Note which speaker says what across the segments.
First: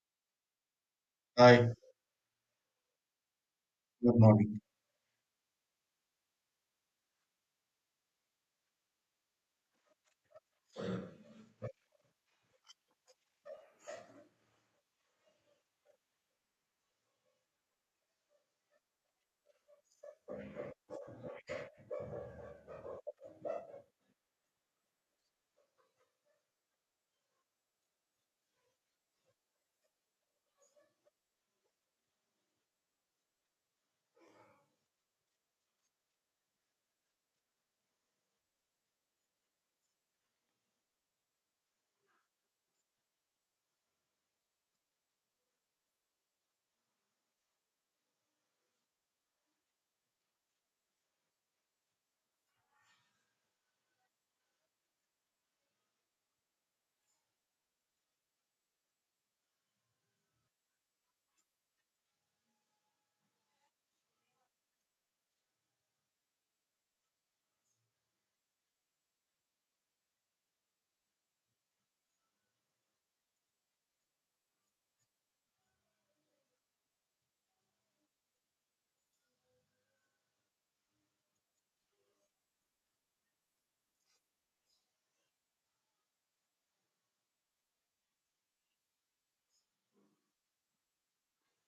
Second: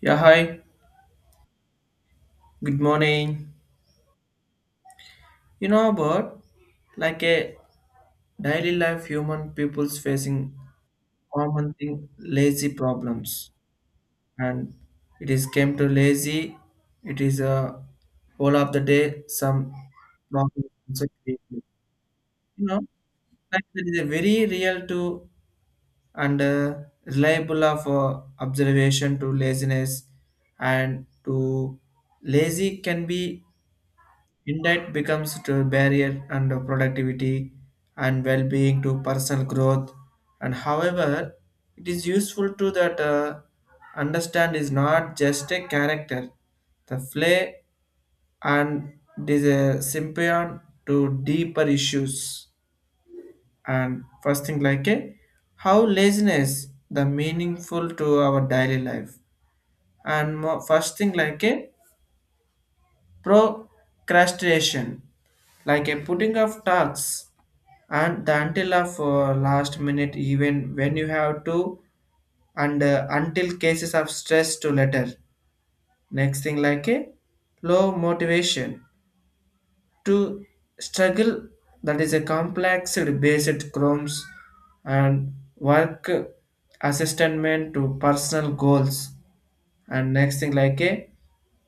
Speaker 1: Yeah, hi.
Speaker 2: Hi,
Speaker 1: Good morning.
Speaker 2: good morning.
Speaker 1: You know about like a daily life human people's facing common thing lazy problems, and it is came to lazy. It is a all of the day some problem also created. You know like it is a very real to and reliable of observation to laziness. And to lazy can be indeed becomes to barrier and productivity and well-being to personal growth. And however, it is useful to that understand is not just a character. The play and it is a symbiont to deeper issues. And first thing like a how laziness the meaningful to our daily life. And first thing like a procrastination, like a putting off tasks and the until of last minute, even when you have to and until cases of stress to letter. Next thing like a low motivation to struggle, that is a complex based chromes and work assessment to personal goals. And next thing like a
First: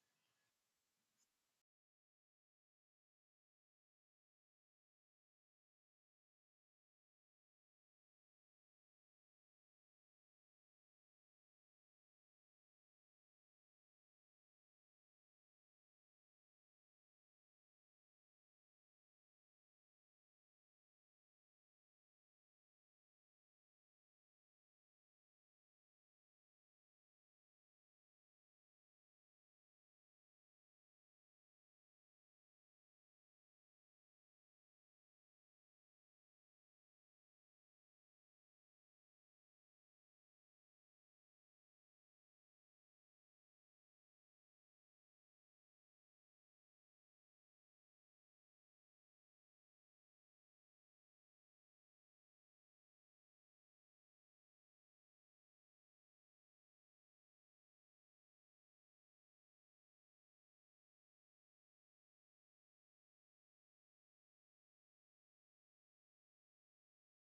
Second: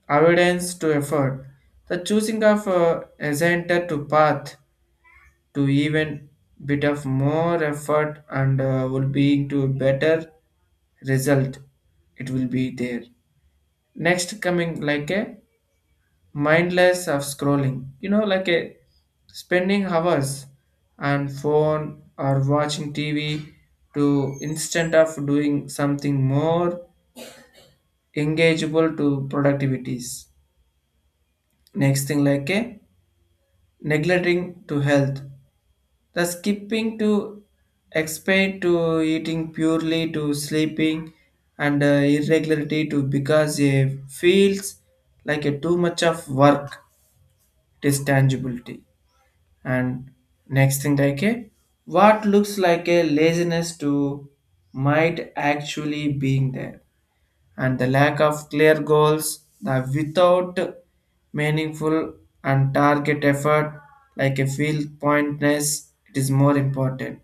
Speaker 1: avoidance to effort, the choosing of ascended to path to even bit of more effort, and will be to a better result it will be there. Next coming like a mindless of scrolling, like a spending hours on phone or watching TV to instead of doing something more engageable to productivities. Next thing like a neglecting to health, the skipping to expect to eating purely to sleeping and irregularity to because it feels like a too much of work, it is tangibility. And next thing like a what looks like a laziness to might actually being there, and the lack of clear goals the without meaningful and target effort like a feel pointless. It is more important.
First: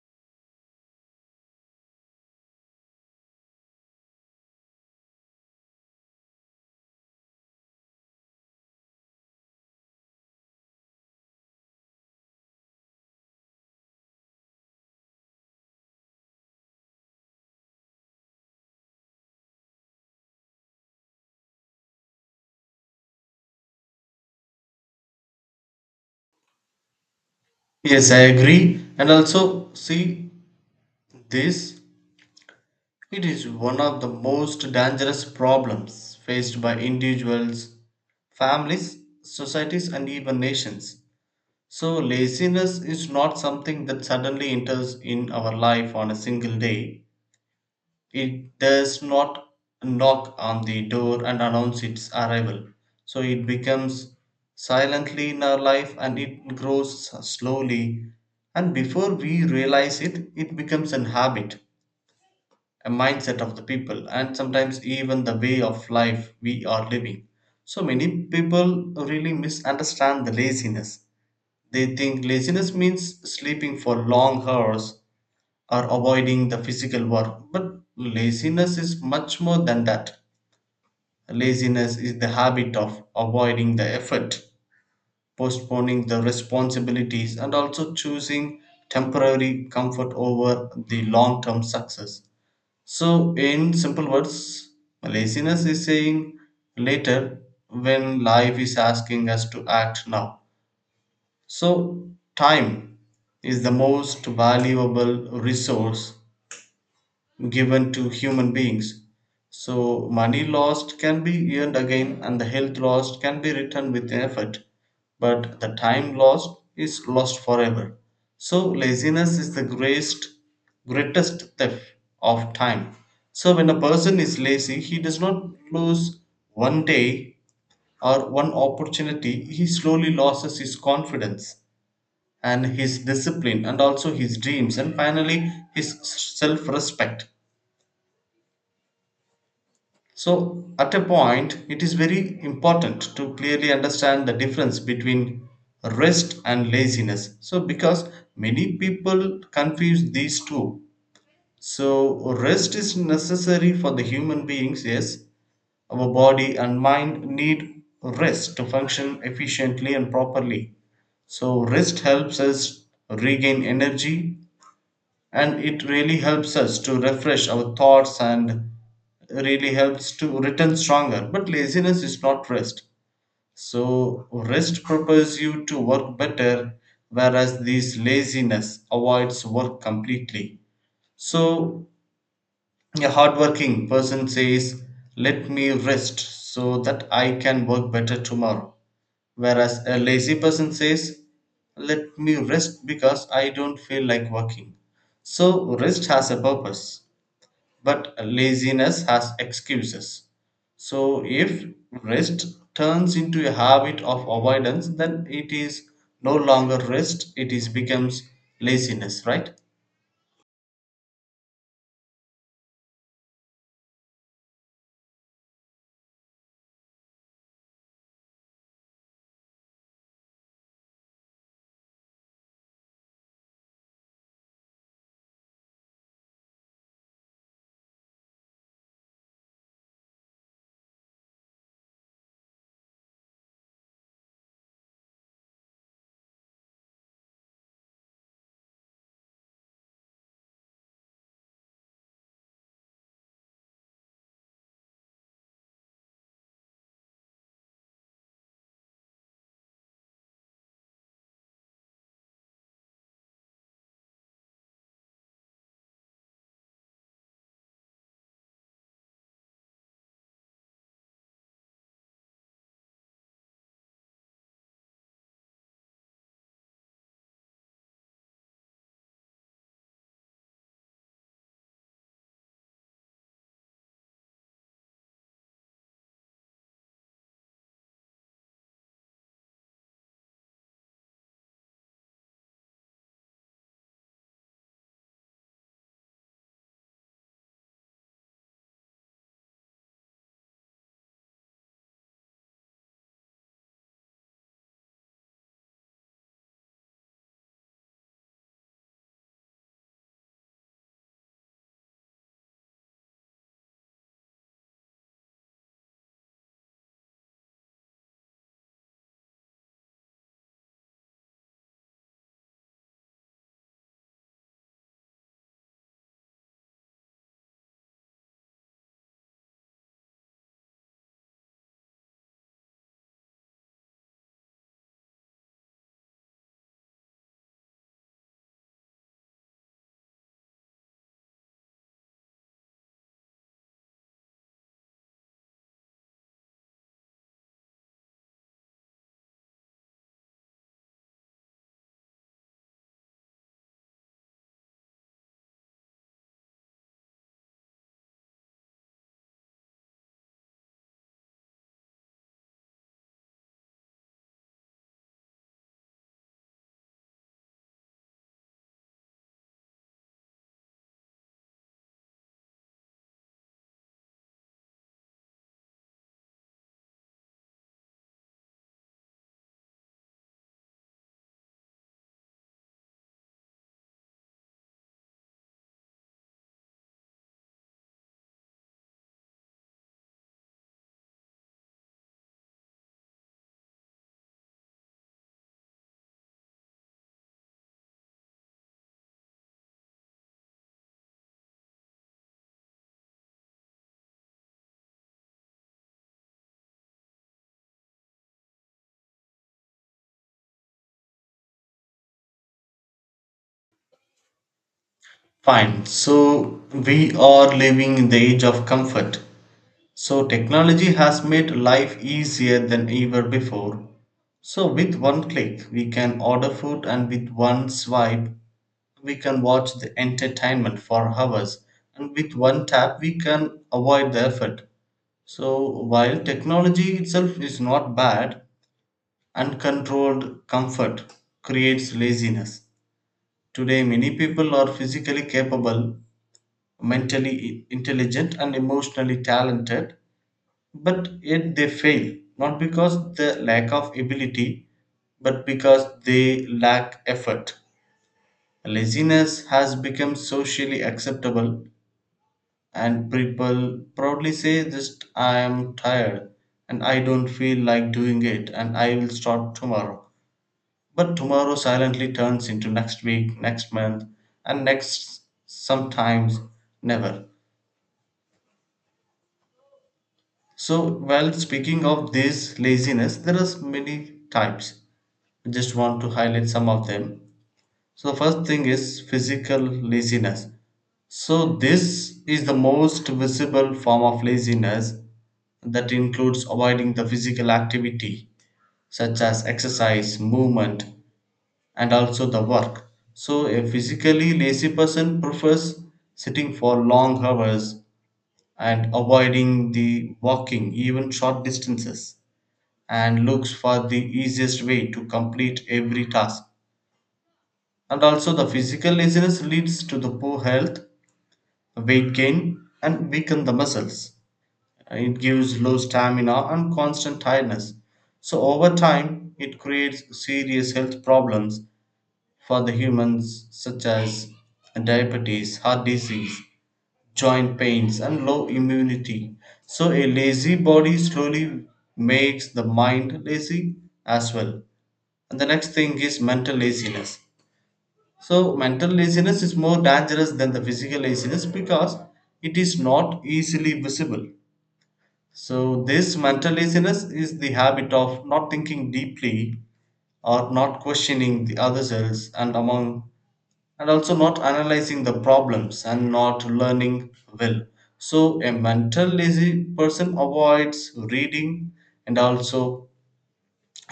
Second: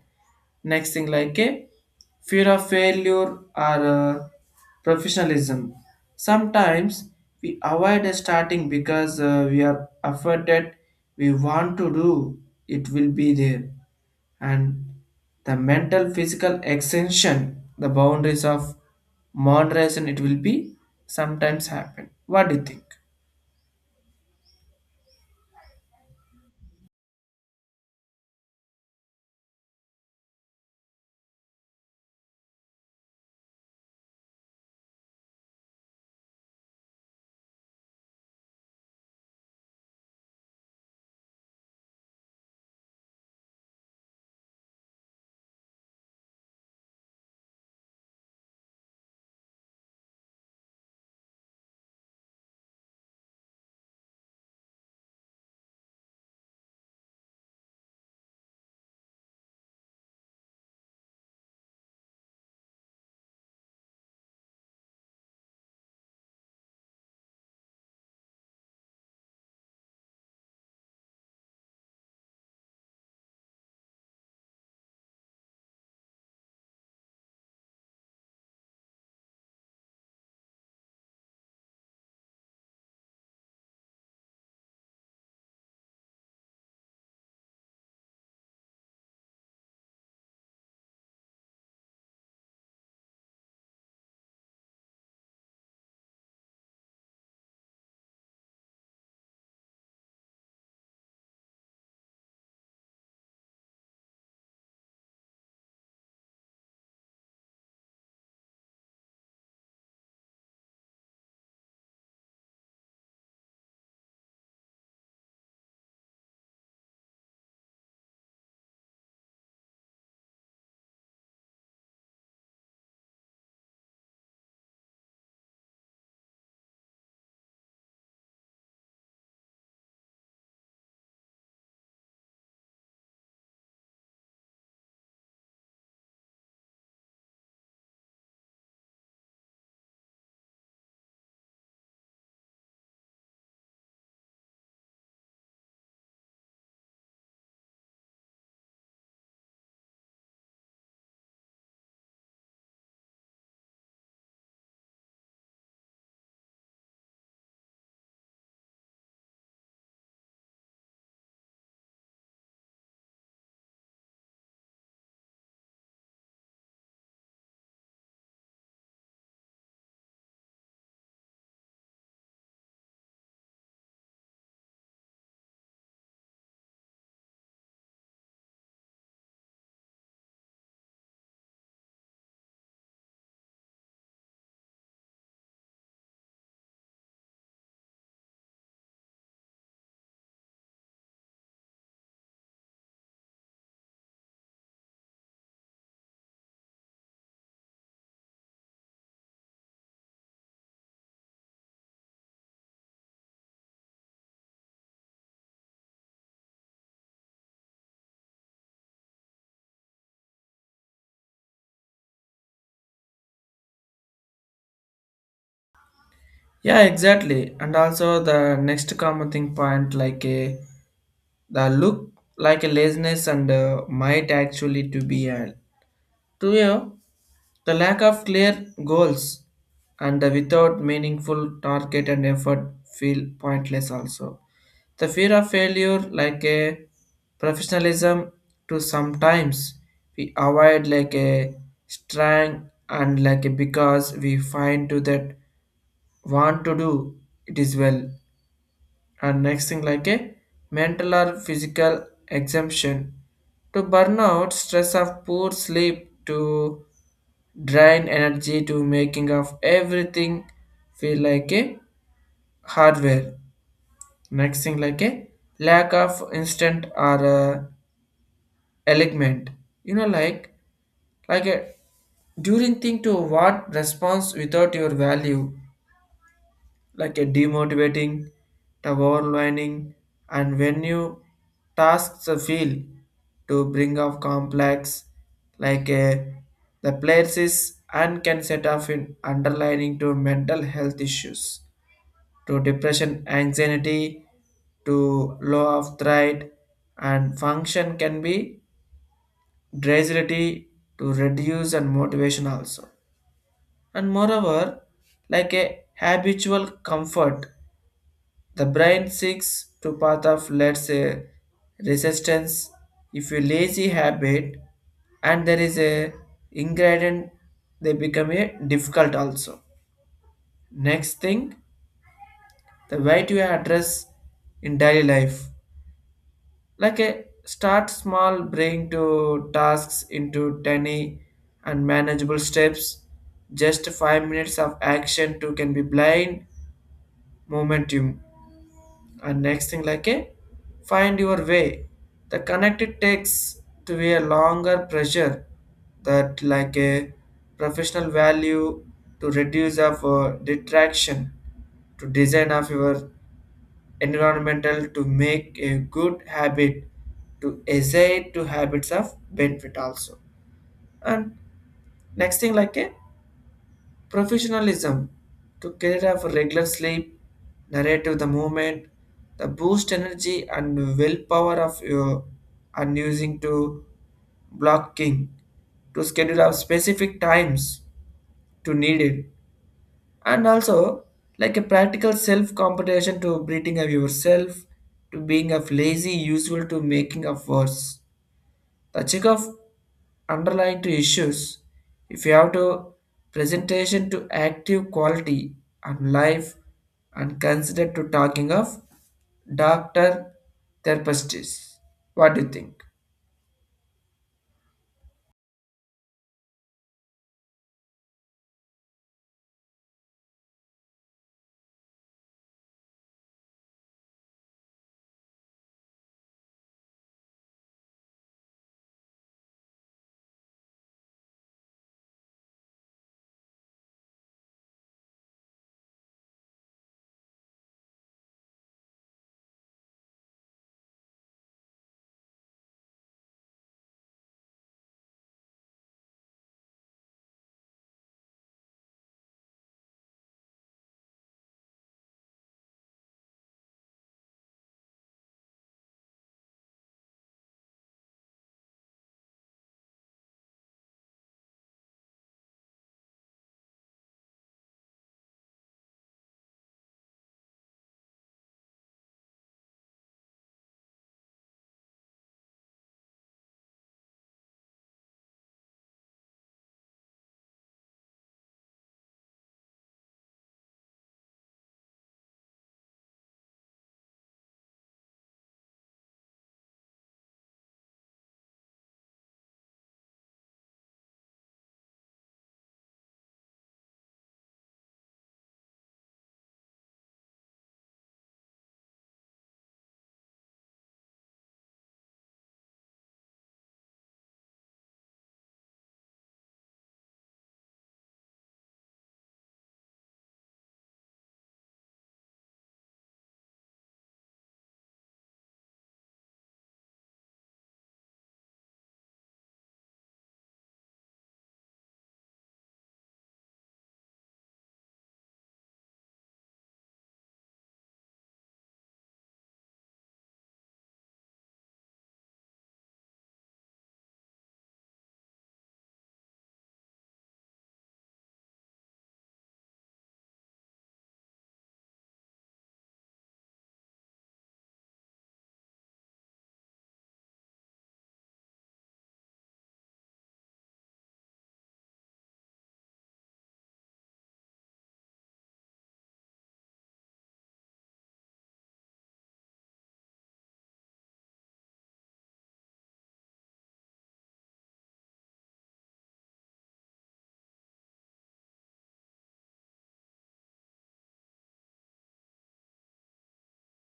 Speaker 1: Next thing like a fear of failure or professionalism. Sometimes we avoid starting because we are afraid that we want to do it will be there. And the mental physical extension the boundaries of moderation it will be sometimes happen. What do you think?
Speaker 2: Yes, I agree. And also, see this, it is one of the most dangerous problems faced by individuals, families, societies, and even nations. So, laziness is not something that suddenly enters in our life on a single day. It does not knock on the door and announce its arrival. So it becomes silently in our life and it grows slowly. And before we realize it, it becomes an habit, a mindset of the people, and sometimes even the way of life we are living. So many people really misunderstand the laziness. They think laziness means sleeping for long hours or avoiding the physical work. But laziness is much more than that. Laziness is the habit of avoiding the effort, postponing the responsibilities, and also choosing temporary comfort over the long term success. So, in simple words, laziness is saying later when life is asking us to act now. So, time is the most valuable resource given to human beings. So, money lost can be earned again, and the health lost can be returned with effort, but the time lost is lost forever. So, laziness is the greatest, greatest theft of time. So, when a person is lazy, he does not lose one day or one opportunity, he slowly loses his confidence and his discipline and also his dreams and finally his self respect. So, at a point, it is very important to clearly understand the difference between rest and laziness. So, because many people confuse these two. So, rest is necessary for the human beings, yes. Our body and mind need rest to function efficiently and properly. So, rest helps us regain energy and it really helps us to refresh our thoughts and really helps to return stronger, but laziness is not rest. So rest prepares you to work better, whereas this laziness avoids work completely. So a hardworking person says, let me rest so that I can work better tomorrow. Whereas a lazy person says, let me rest because I don't feel like working. So, rest has a purpose, but laziness has excuses. So, if rest turns into a habit of avoidance, then it is no longer rest, it is becomes laziness, right?
Speaker 1: Yeah, exactly. And also the next common thing point like a the look like a laziness and might actually to be a to you, the lack of clear goals and the without meaningful target and effort feel pointless also. The fear of failure like a professionalism to sometimes we avoid like a strength, and like a because we find to that want to do it is well. And next thing like a mental or physical exemption to burnout stress of poor sleep to drain energy to making of everything feel like a hardware. Next thing like a lack of instant or element, you know like like a during thing to what response without your value, like a demotivating, the overlining, and when you tasks a feel to bring up complex, like a the places and can set off in underlining to mental health issues, to depression, anxiety, to low of threat, and function can be dragility to reduce and motivation also. And moreover, like a habitual comfort the brain seeks to path of let's a resistance. If you lazy habit, and there is a ingredient, they become a difficult also. Next thing, the way to address in daily life. Like a start small, bring to tasks into tiny and manageable steps. Just 5 minutes of action to can be blind momentum. And next thing like a find your way the connected takes to be a longer pressure, that like a professional value to reduce of detraction, to design of your environmental to make a good habit, to essay to habits of benefit also. And next thing like a professionalism to care of regular sleep, narrative the movement, the boost energy and willpower of your, and using to blocking to schedule of specific times to need it. And also like a practical self competition to breathing of yourself, to being of lazy useful to making of worse, the check of underlying to issues, if you have to presentation to active quality and life, and consider to talking of doctor, therapists. What do you think?
Speaker 2: Fine. So, we are living in the age of comfort. So, technology has made life easier than ever before. So, with one click, we can order food, and with one swipe, we can watch the entertainment for hours. And with one tap, we can avoid the effort. So, while technology itself is not bad, uncontrolled comfort creates laziness. Today, many people are physically capable, mentally intelligent, and emotionally talented, but yet they fail not because the lack of ability, but because they lack effort. Laziness has become socially acceptable and people proudly say, just I am tired and I don't feel like doing it and I will start tomorrow. But tomorrow silently turns into next week, next month, and next, sometimes never. So, while speaking of this laziness, there are many types. I just want to highlight some of them. So, the first thing is physical laziness. So, this is the most visible form of laziness that includes avoiding the physical activity such as exercise, movement, and also the work. So, a physically lazy person prefers sitting for long hours and avoiding the walking even short distances and looks for the easiest way to complete every task. And also the physical laziness leads to the poor health, weight gain, and weaken the muscles. It gives low stamina and constant tiredness. So over time it creates serious health problems for the humans such as diabetes, heart disease, joint pains, and low immunity. So, a lazy body slowly makes the mind lazy as well. And the next thing is mental laziness. So, mental laziness is more dangerous than the physical laziness because it is not easily visible. So, this mental laziness is the habit of not thinking deeply or not questioning the other selves and among, and also not analyzing the problems and not learning well. So, a mental lazy person avoids reading, and also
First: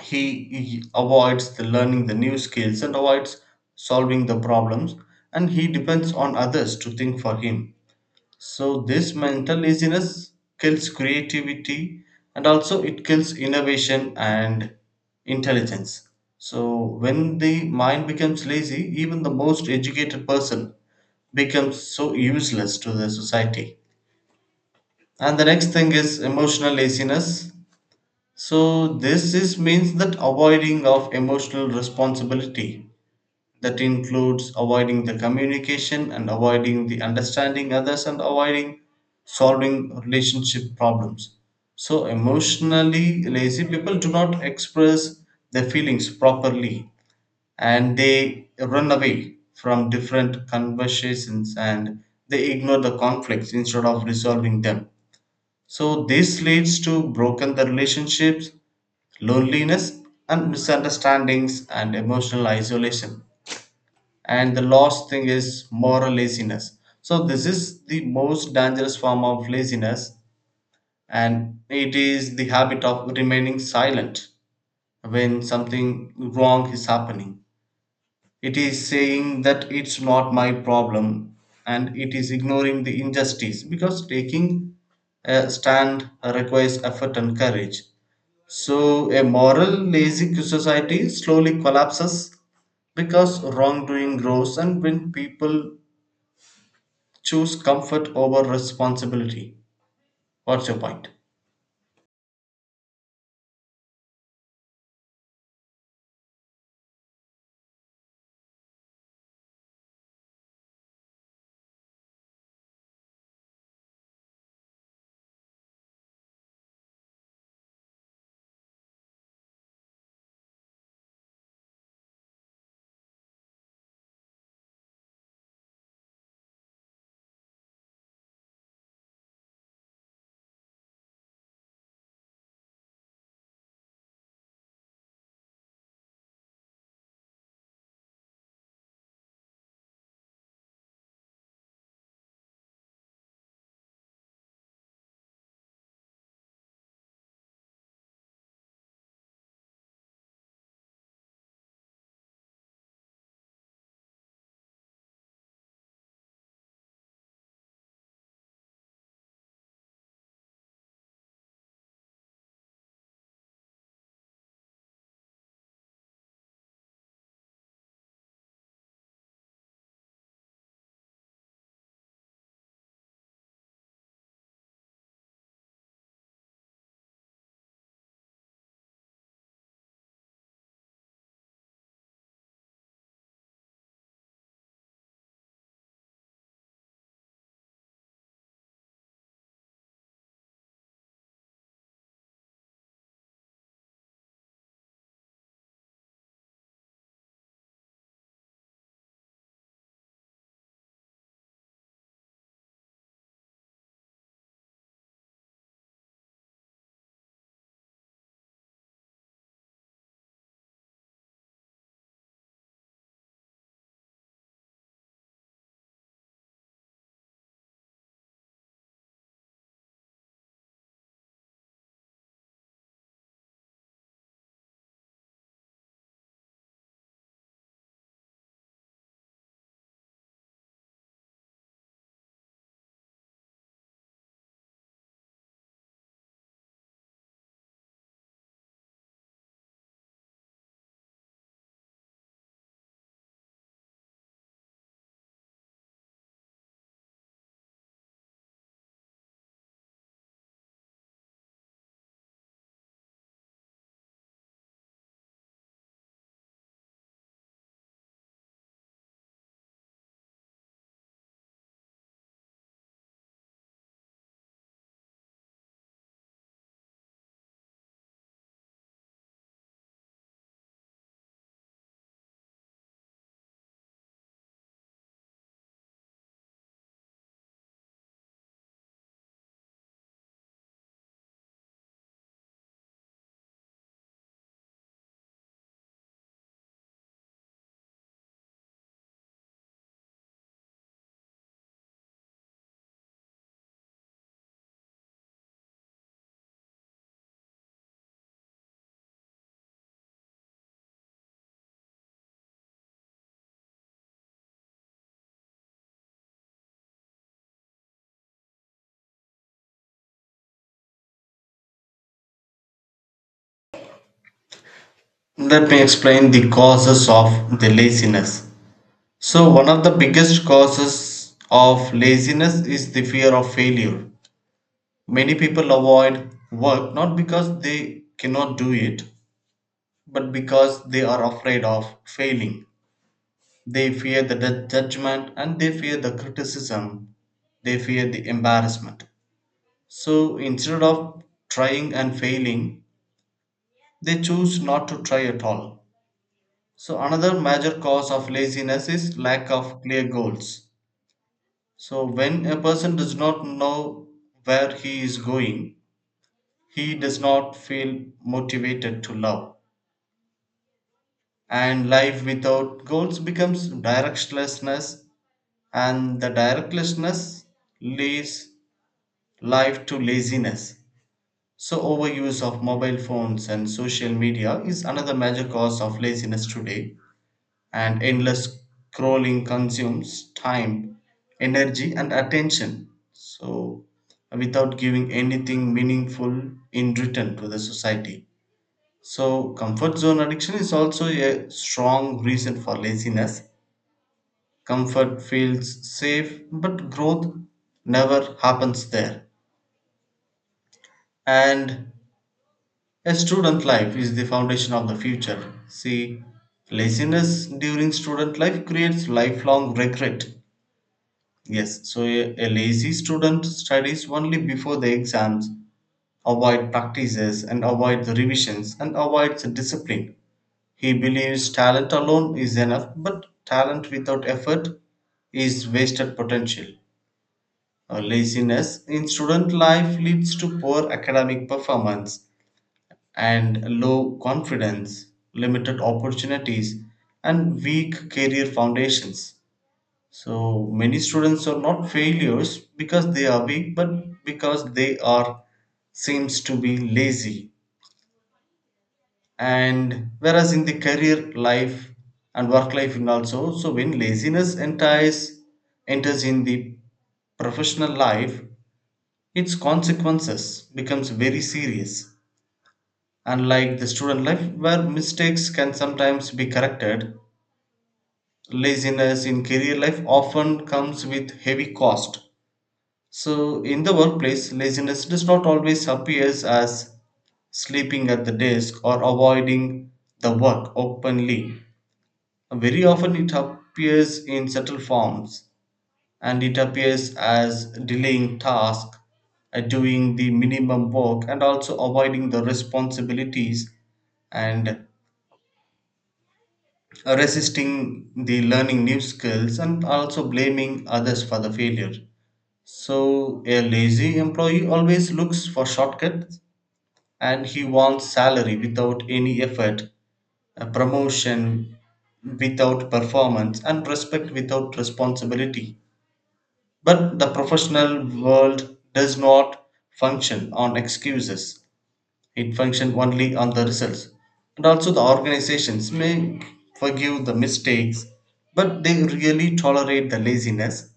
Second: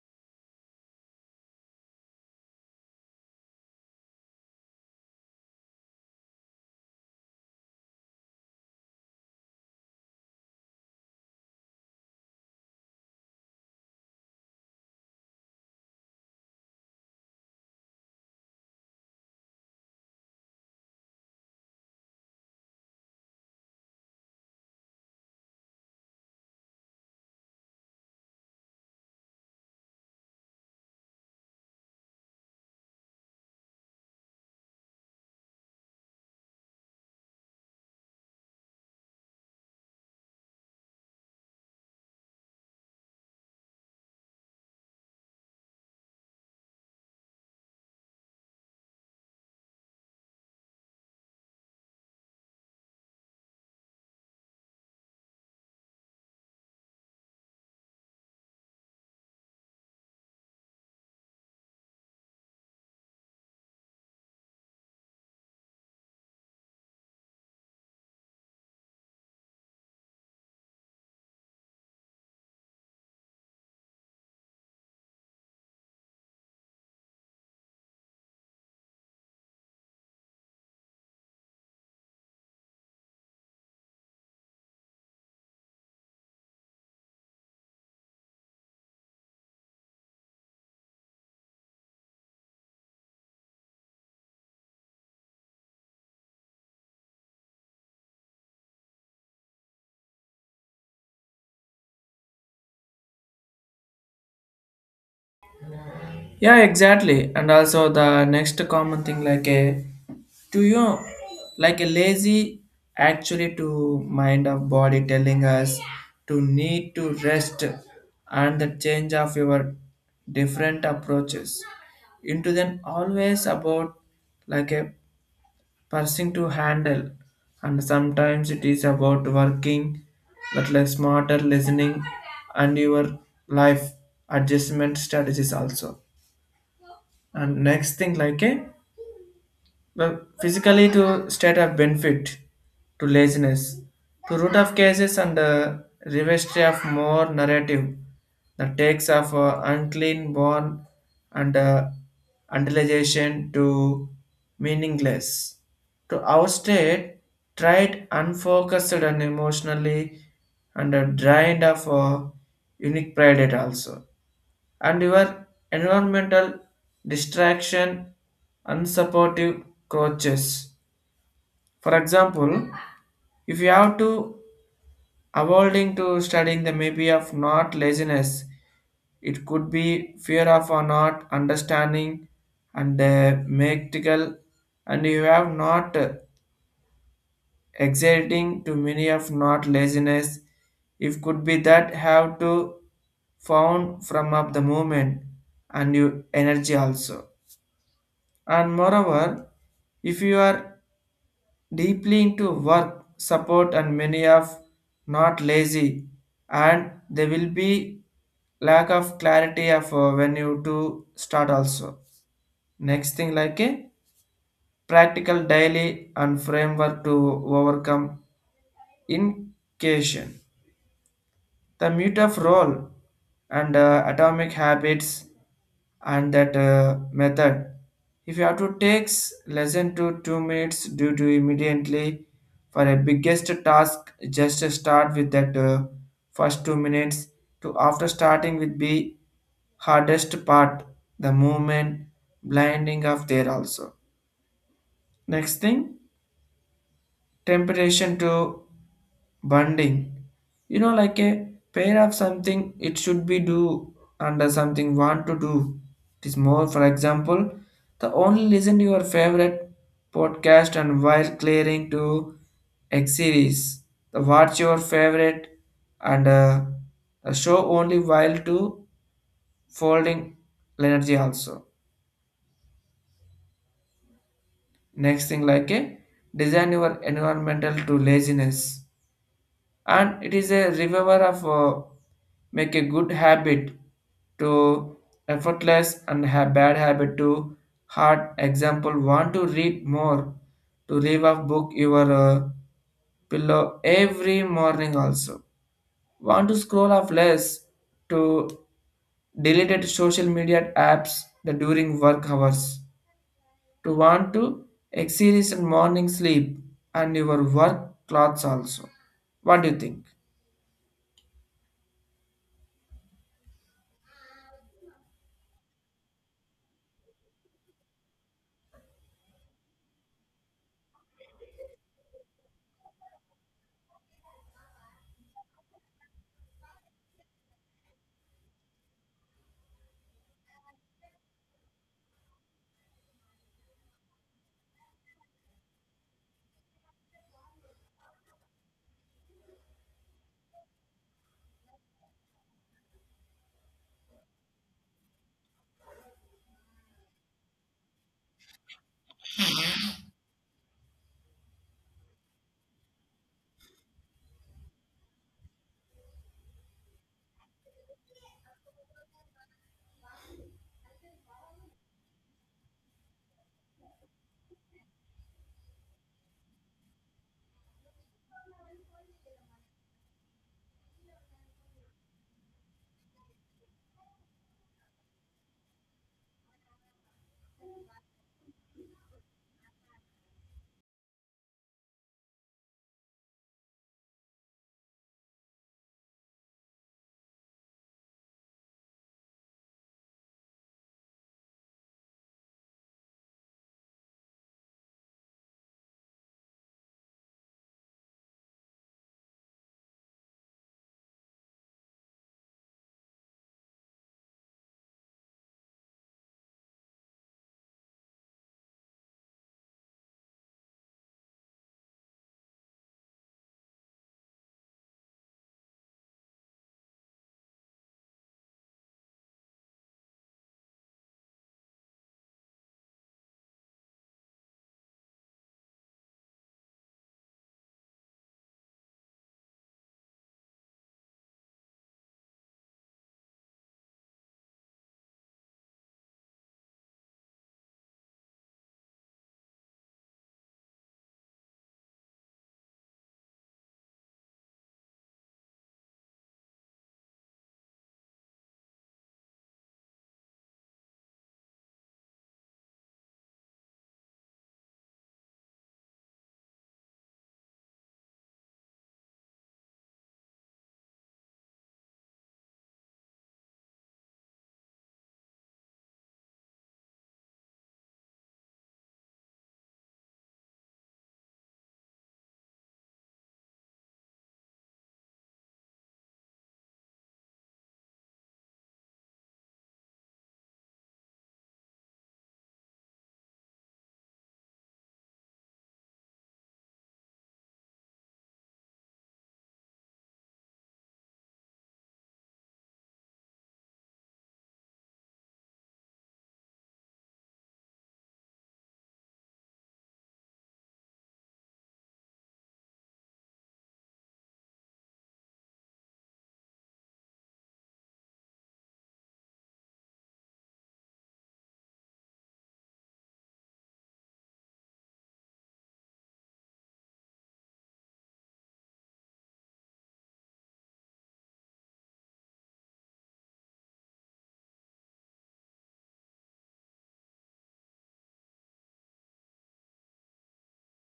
Speaker 2: he avoids the learning the new skills and avoids solving the problems, and he depends on others to think for him. So this mental laziness kills creativity and also it kills innovation and intelligence. So when the mind becomes lazy, even the most educated person becomes so useless to the society. And the next thing is emotional laziness. So this is means that avoiding of emotional responsibility that includes avoiding the communication and avoiding the understanding others and avoiding solving relationship problems. So emotionally lazy people do not express their feelings properly and they run away from different conversations and they ignore the conflicts instead of resolving them. So this leads to broken the relationships, loneliness, and misunderstandings and emotional isolation. And the last thing is moral laziness. So this is the most dangerous form of laziness and it is the habit of remaining silent when something wrong is happening. It is saying that it's not my problem, and it is ignoring the injustice because taking a stand requires effort and courage. So a moral lazy society slowly collapses because wrongdoing grows and when people choose comfort over responsibility. What's your point?
Speaker 1: Yeah, exactly. And also the next common thing like a to you, like a lazy actually to mind of body telling us to need to rest, and the change of your different approaches into then always about like a person to handle. And sometimes it is about working but like smarter listening, and your life adjustment strategies also. And next thing, like a well, physically to state of benefit to laziness, to root of cases and revestry of more narrative, the takes of unclean born and utilization to meaningless, to outstate tried unfocused and emotionally and drained of unique pride it also, and your environmental distraction unsupportive coaches. For example, if you have to avoiding to studying, the maybe of not laziness, it could be fear of or not understanding and mechanical. And you have not exerting to many of not laziness. If could be that have to found from up the movement and your energy also. And moreover, if you are deeply into work, support, and many of not lazy, and there will be lack of clarity of when you to start also. Next thing like a practical daily and framework to overcome incation. The mute of role and atomic habits, and that method, if you have to takes less than to 2 minutes due to immediately, for a biggest task just to start with that first 2 minutes, to after starting with be hardest part the movement blinding of there also. Next thing, temptation to bonding, like a pair of something it should be do under something want to do. It is more, for example, the only listen to your favorite podcast and while clearing to x series, the watch your favorite and the show only while to folding energy also. Next thing like a design your environmental to laziness, and it is a reviver of make a good habit to effortless and bad habit to hard. Example, want to read more, to leave off book your pillow every morning also. Want to scroll off less, to deleted social media apps the during work hours. To want to exercise and morning sleep, and your work clothes also. What do you think?
Speaker 2: Let me explain the causes of the laziness. So, one of the biggest causes of laziness is the fear of failure. Many people avoid work not because they cannot do it, but because they are afraid of failing. They fear the judgment and they fear the criticism, they fear the embarrassment. So, instead of trying and failing, they choose not to try at all. So, another major cause of laziness is lack of clear goals. So, when a person does not know where he is going, he does not feel motivated to love. And life without goals becomes directionlessness, and the directionlessness leads life to laziness. So, overuse of mobile phones and social media is another major cause of laziness today, and endless scrolling consumes time, energy, and attention. So, without giving anything meaningful in return to the society. So, comfort zone addiction is also a strong reason for laziness. Comfort feels safe, but growth never happens there. And a student life is the foundation of the future. See, laziness during student life creates lifelong regret. Yes, so a lazy student studies only before the exams, avoid practices and avoid the revisions and avoids the discipline. He believes talent alone is enough, but talent without effort is wasted potential. Laziness in student life leads to poor academic performance and low confidence, limited opportunities, and weak career foundations. So many students are not failures because they are weak, but because they are seems to be lazy. And whereas in the career life and work life in also, so when laziness enters in the professional life, its consequences becomes very serious. Unlike the student life where mistakes can sometimes be corrected, laziness in career life often comes with heavy cost. So, in the workplace, laziness does not always appears as sleeping at the desk or avoiding the work openly. Very often, it appears in subtle forms and it appears as delaying tasks, doing the minimum work, and also avoiding the responsibilities and resisting the learning new skills and also blaming others for the failure. So a lazy employee always looks for shortcuts and he wants salary without any effort, a promotion without performance, and respect without responsibility. But the professional world does not function on excuses, it functions only on the results. And also, the organizations may forgive the mistakes, but they really tolerate the laziness,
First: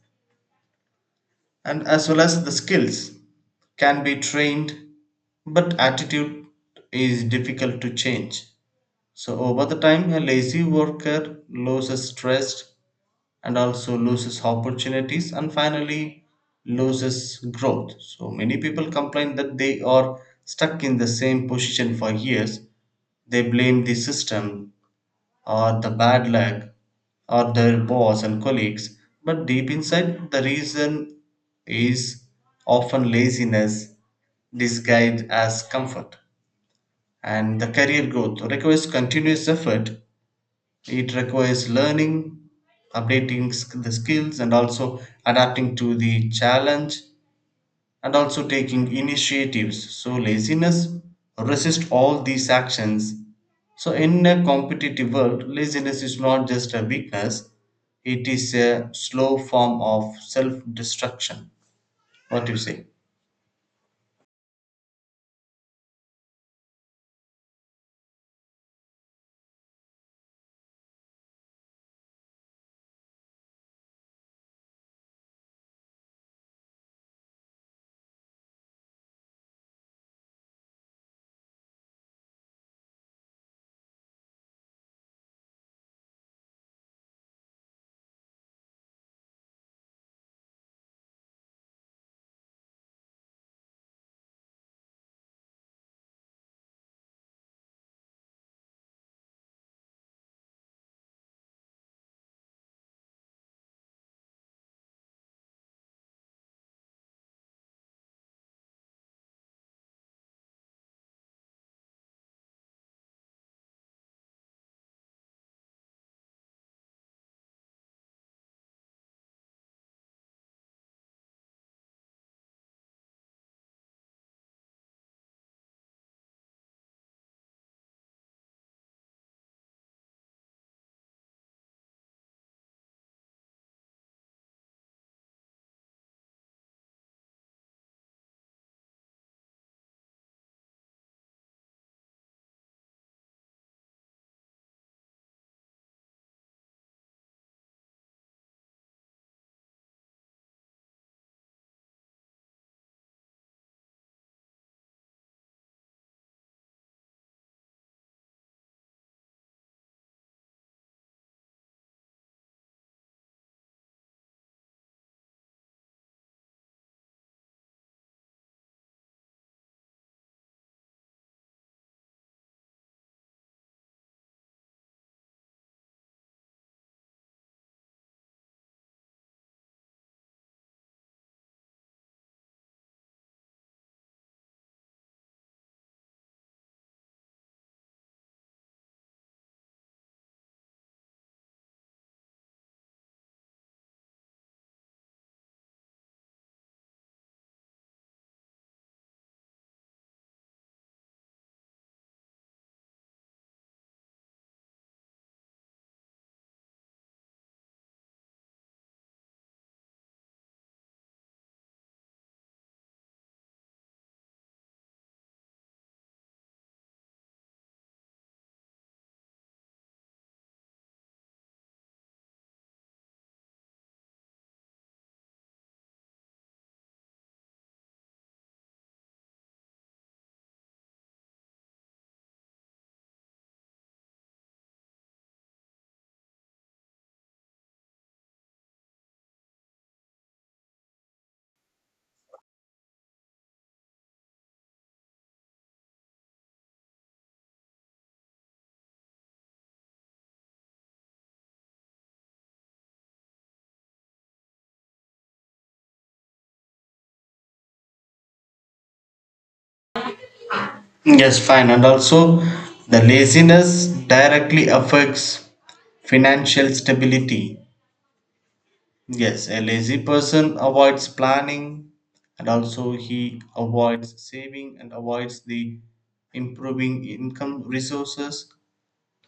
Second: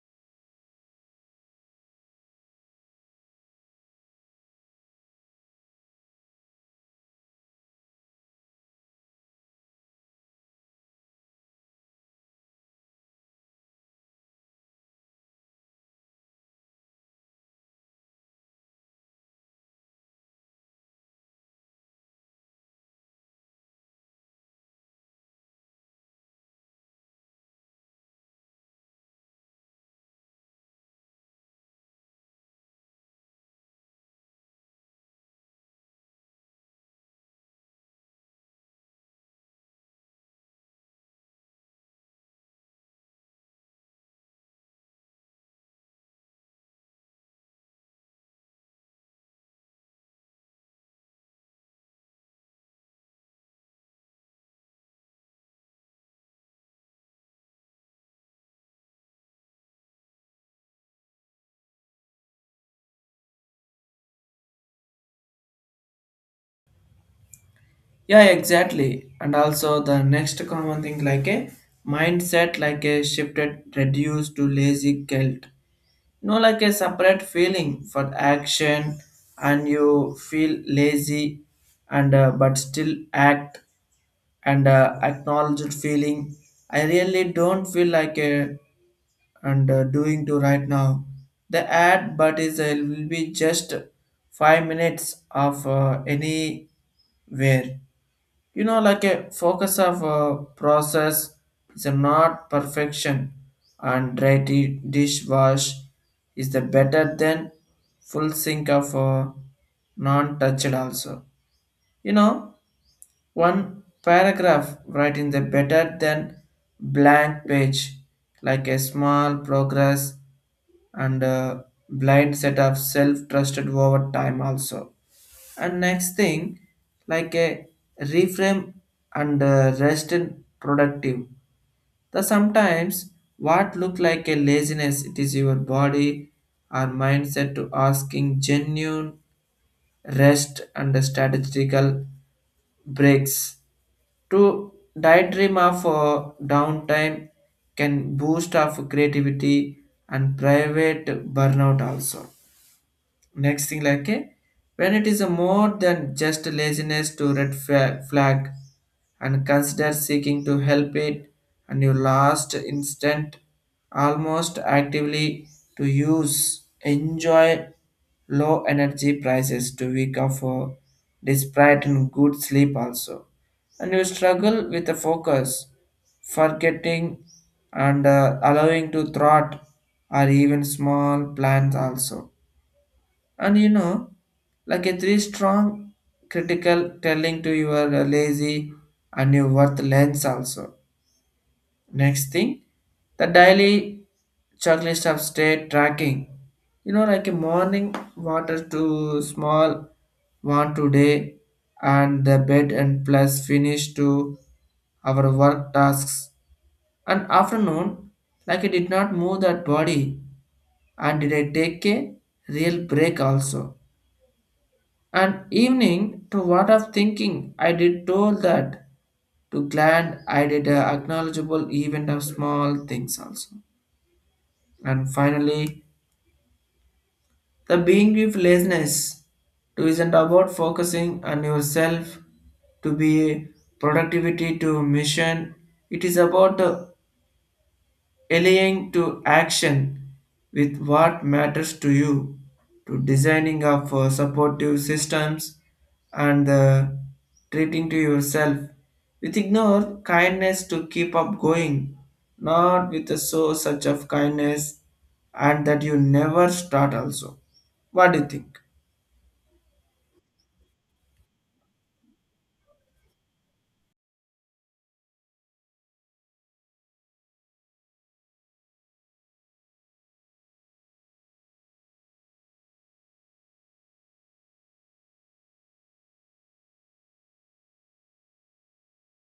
Speaker 2: and as well as the skills can be trained, but attitude is difficult to change. So over the time a lazy worker loses stress and also loses opportunities and finally loses growth. So many people complain that they are stuck in the same position for years. They blame the system or the bad luck or their boss and colleagues, but deep inside, the reason is often laziness disguised as comfort. And the career growth requires continuous effort, it requires learning, updating the skills, and also adapting to the challenge and also taking initiatives. So, laziness resists all these actions. So, in a competitive world, laziness is not just a weakness, it is a slow form of self destruction. What do you say?
Speaker 1: Yeah, exactly. And also the next common thing like a mindset like a shifted reduced to lazy guilt. You like a separate feeling for action and you feel lazy and but still act and acknowledged feeling. I really don't feel like a and doing to right now. The ad but is will be just 5 minutes of anywhere. You know like a focus of a process is a not perfection, and dry dishwash is the better than full sink of a non-touched also. You know, one paragraph writing the better than blank page, like a small progress and a blind set of self-trusted over time also. And next thing like a reframe and rest in productive. The sometimes what look like a laziness, it is your body or mindset to asking genuine rest and strategical breaks, to daydream of downtime can boost of creativity and private burnout also. Next thing like a when it is a more than just laziness to red flag, and consider seeking to help it. And you last instant almost actively to use enjoy low energy prices to week of despite and good sleep also. And you struggle with the focus, forgetting and allowing to thought or even small plans also. And like a three strong critical telling to your lazy and your worth lens also. Next thing, the daily checklist of state tracking, like a morning water to small one today, and the bed and plus finish to our work tasks. And afternoon, like I did not move that body, and did I take a real break also. And evening to what of thinking, I did told that to glad I did a acknowledgeable event of small things also. And finally, the being with laziness to isn't about focusing on yourself to be productivity to mission. It is about the alien to action with what matters to you, to designing of supportive systems and treating to yourself with ignore kindness to keep up going, not with a so such of kindness and that you never start also. What do you think?
Speaker 2: Yes, fine. And also, the laziness directly affects financial stability. Yes, a lazy person avoids planning and also he avoids saving and avoids the improving income resources.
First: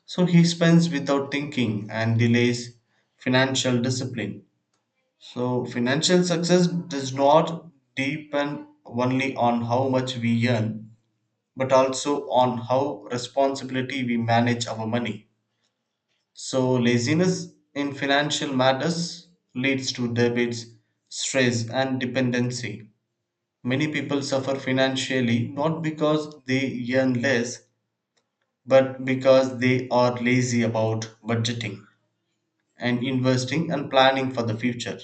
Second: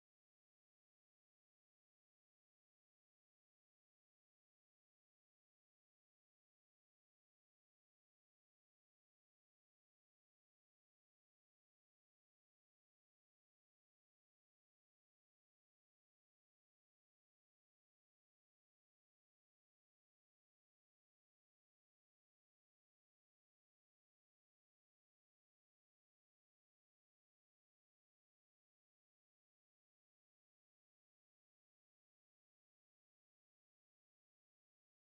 Speaker 2: So he spends without thinking and delays financial discipline. So financial success does not depend only on how much we earn, but also on how responsibility we manage our money. So, laziness in financial matters leads to debits, stress, and dependency. Many people suffer financially not because they earn less, but because they are lazy about budgeting and investing and planning for the future.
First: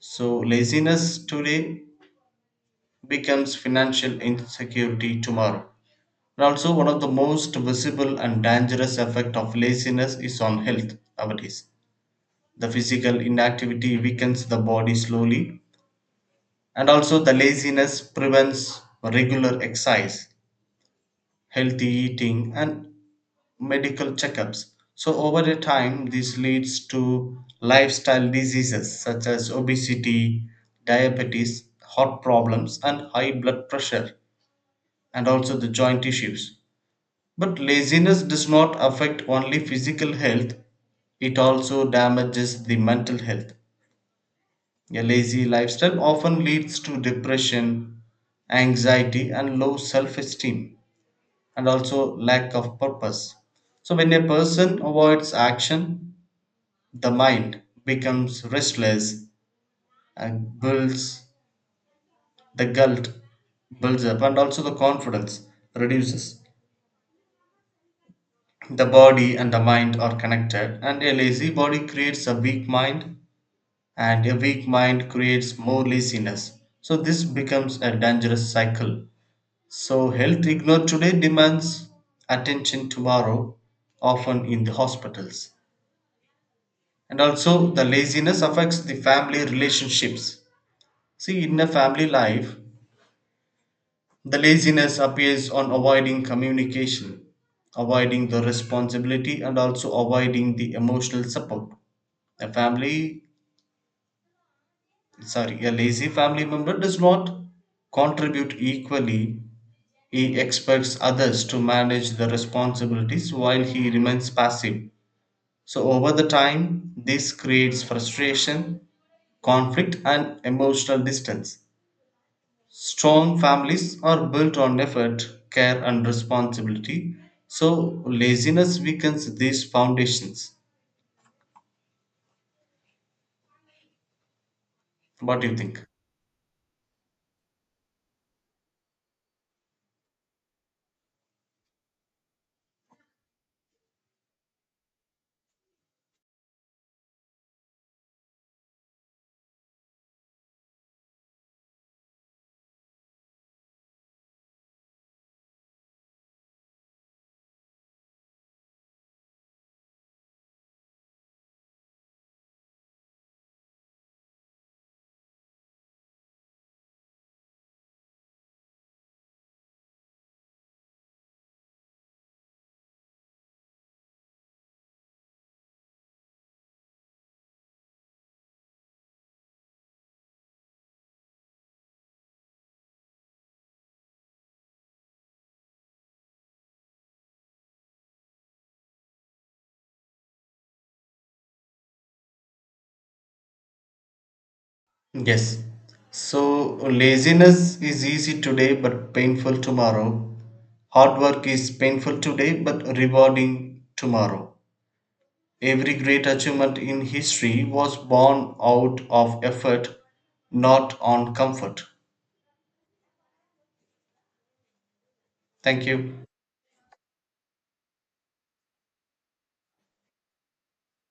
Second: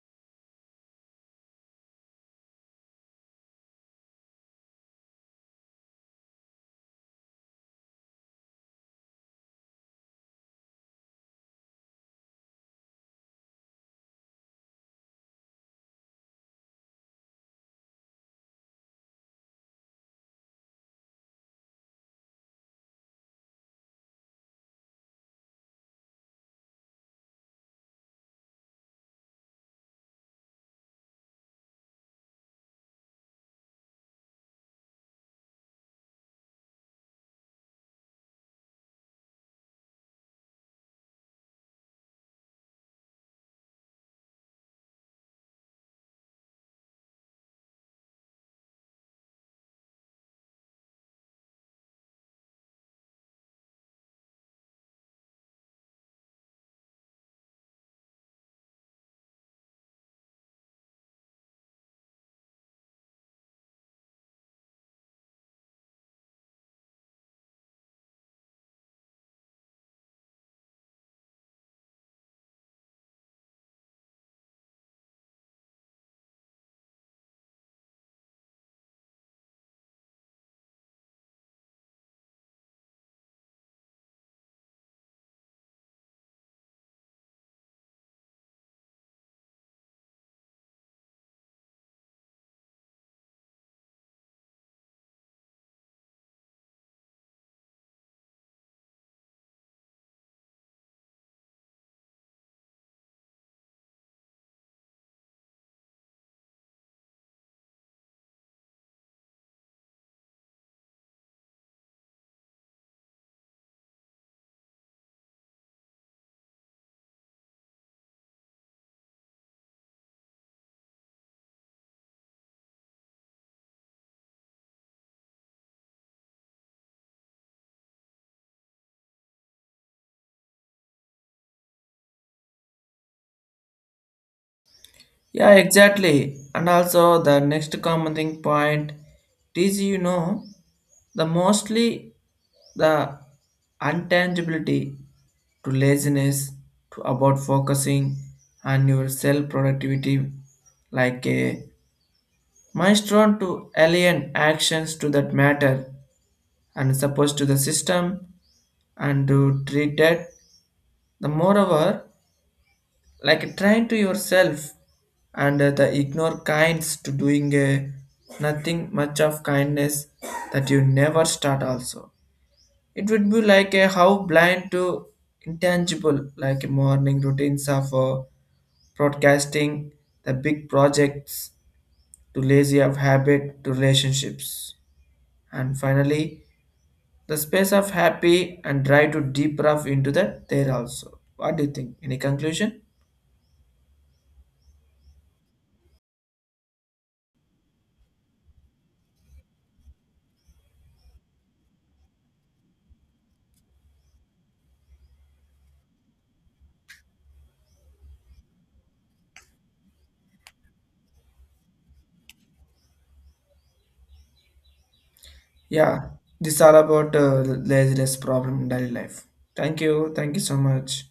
Speaker 2: So, laziness today becomes financial insecurity tomorrow. And also, one of the most visible and dangerous effect of laziness is on health nowadays. The physical inactivity weakens the body slowly, and also the laziness prevents regular exercise, healthy eating, and medical checkups. So, over the time, this leads to lifestyle diseases such as obesity, diabetes, heart problems, and high blood pressure, and also the joint issues. But laziness does not affect only physical health, it also damages the mental health. A lazy lifestyle often leads to depression, anxiety, and low self esteem, and also lack of purpose. So, when a person avoids action, the mind becomes restless and builds the guilt builds up, and also the confidence reduces. The body and the mind are connected, and a lazy body creates a weak mind, and a weak mind creates more laziness. So, this becomes a dangerous cycle. So, health ignored today demands attention tomorrow, often in the hospitals. And also, the laziness affects the family relationships. See, in a family life, the laziness appears on avoiding communication, avoiding the responsibility, and also avoiding the emotional support. A family, sorry, a lazy family member does not contribute equally. He expects others to manage the responsibilities while he remains passive. So over the time, this creates frustration, conflict, and emotional distance. Strong families are built on effort, care, and responsibility. So laziness weakens these foundations. What do
Speaker 1: Yeah,
Speaker 2: you think?
Speaker 1: exactly. And also the next common thing point is, the mostly the untangibility to laziness to about focusing on your self productivity, like a milestone to alien actions to that matter, and supposed to the system and to treat it. The moreover, like trying to yourself and the ignore kinds to doing nothing much of kindness that you never start also. It would be like a how blind to intangible like morning routines of broadcasting the big projects to lazy of habit to relationships. And finally, the space of happy and try to deep rough into that there also. What do you think? Any conclusion?
Speaker 2: Yes. So laziness is easy today but painful tomorrow. Hard work is painful today but rewarding tomorrow. Every great achievement in history was born out of effort, not on comfort. Thank
Speaker 1: Yeah,
Speaker 2: you.
Speaker 1: this all about laziness problem in daily life. Thank you. Thank you so much.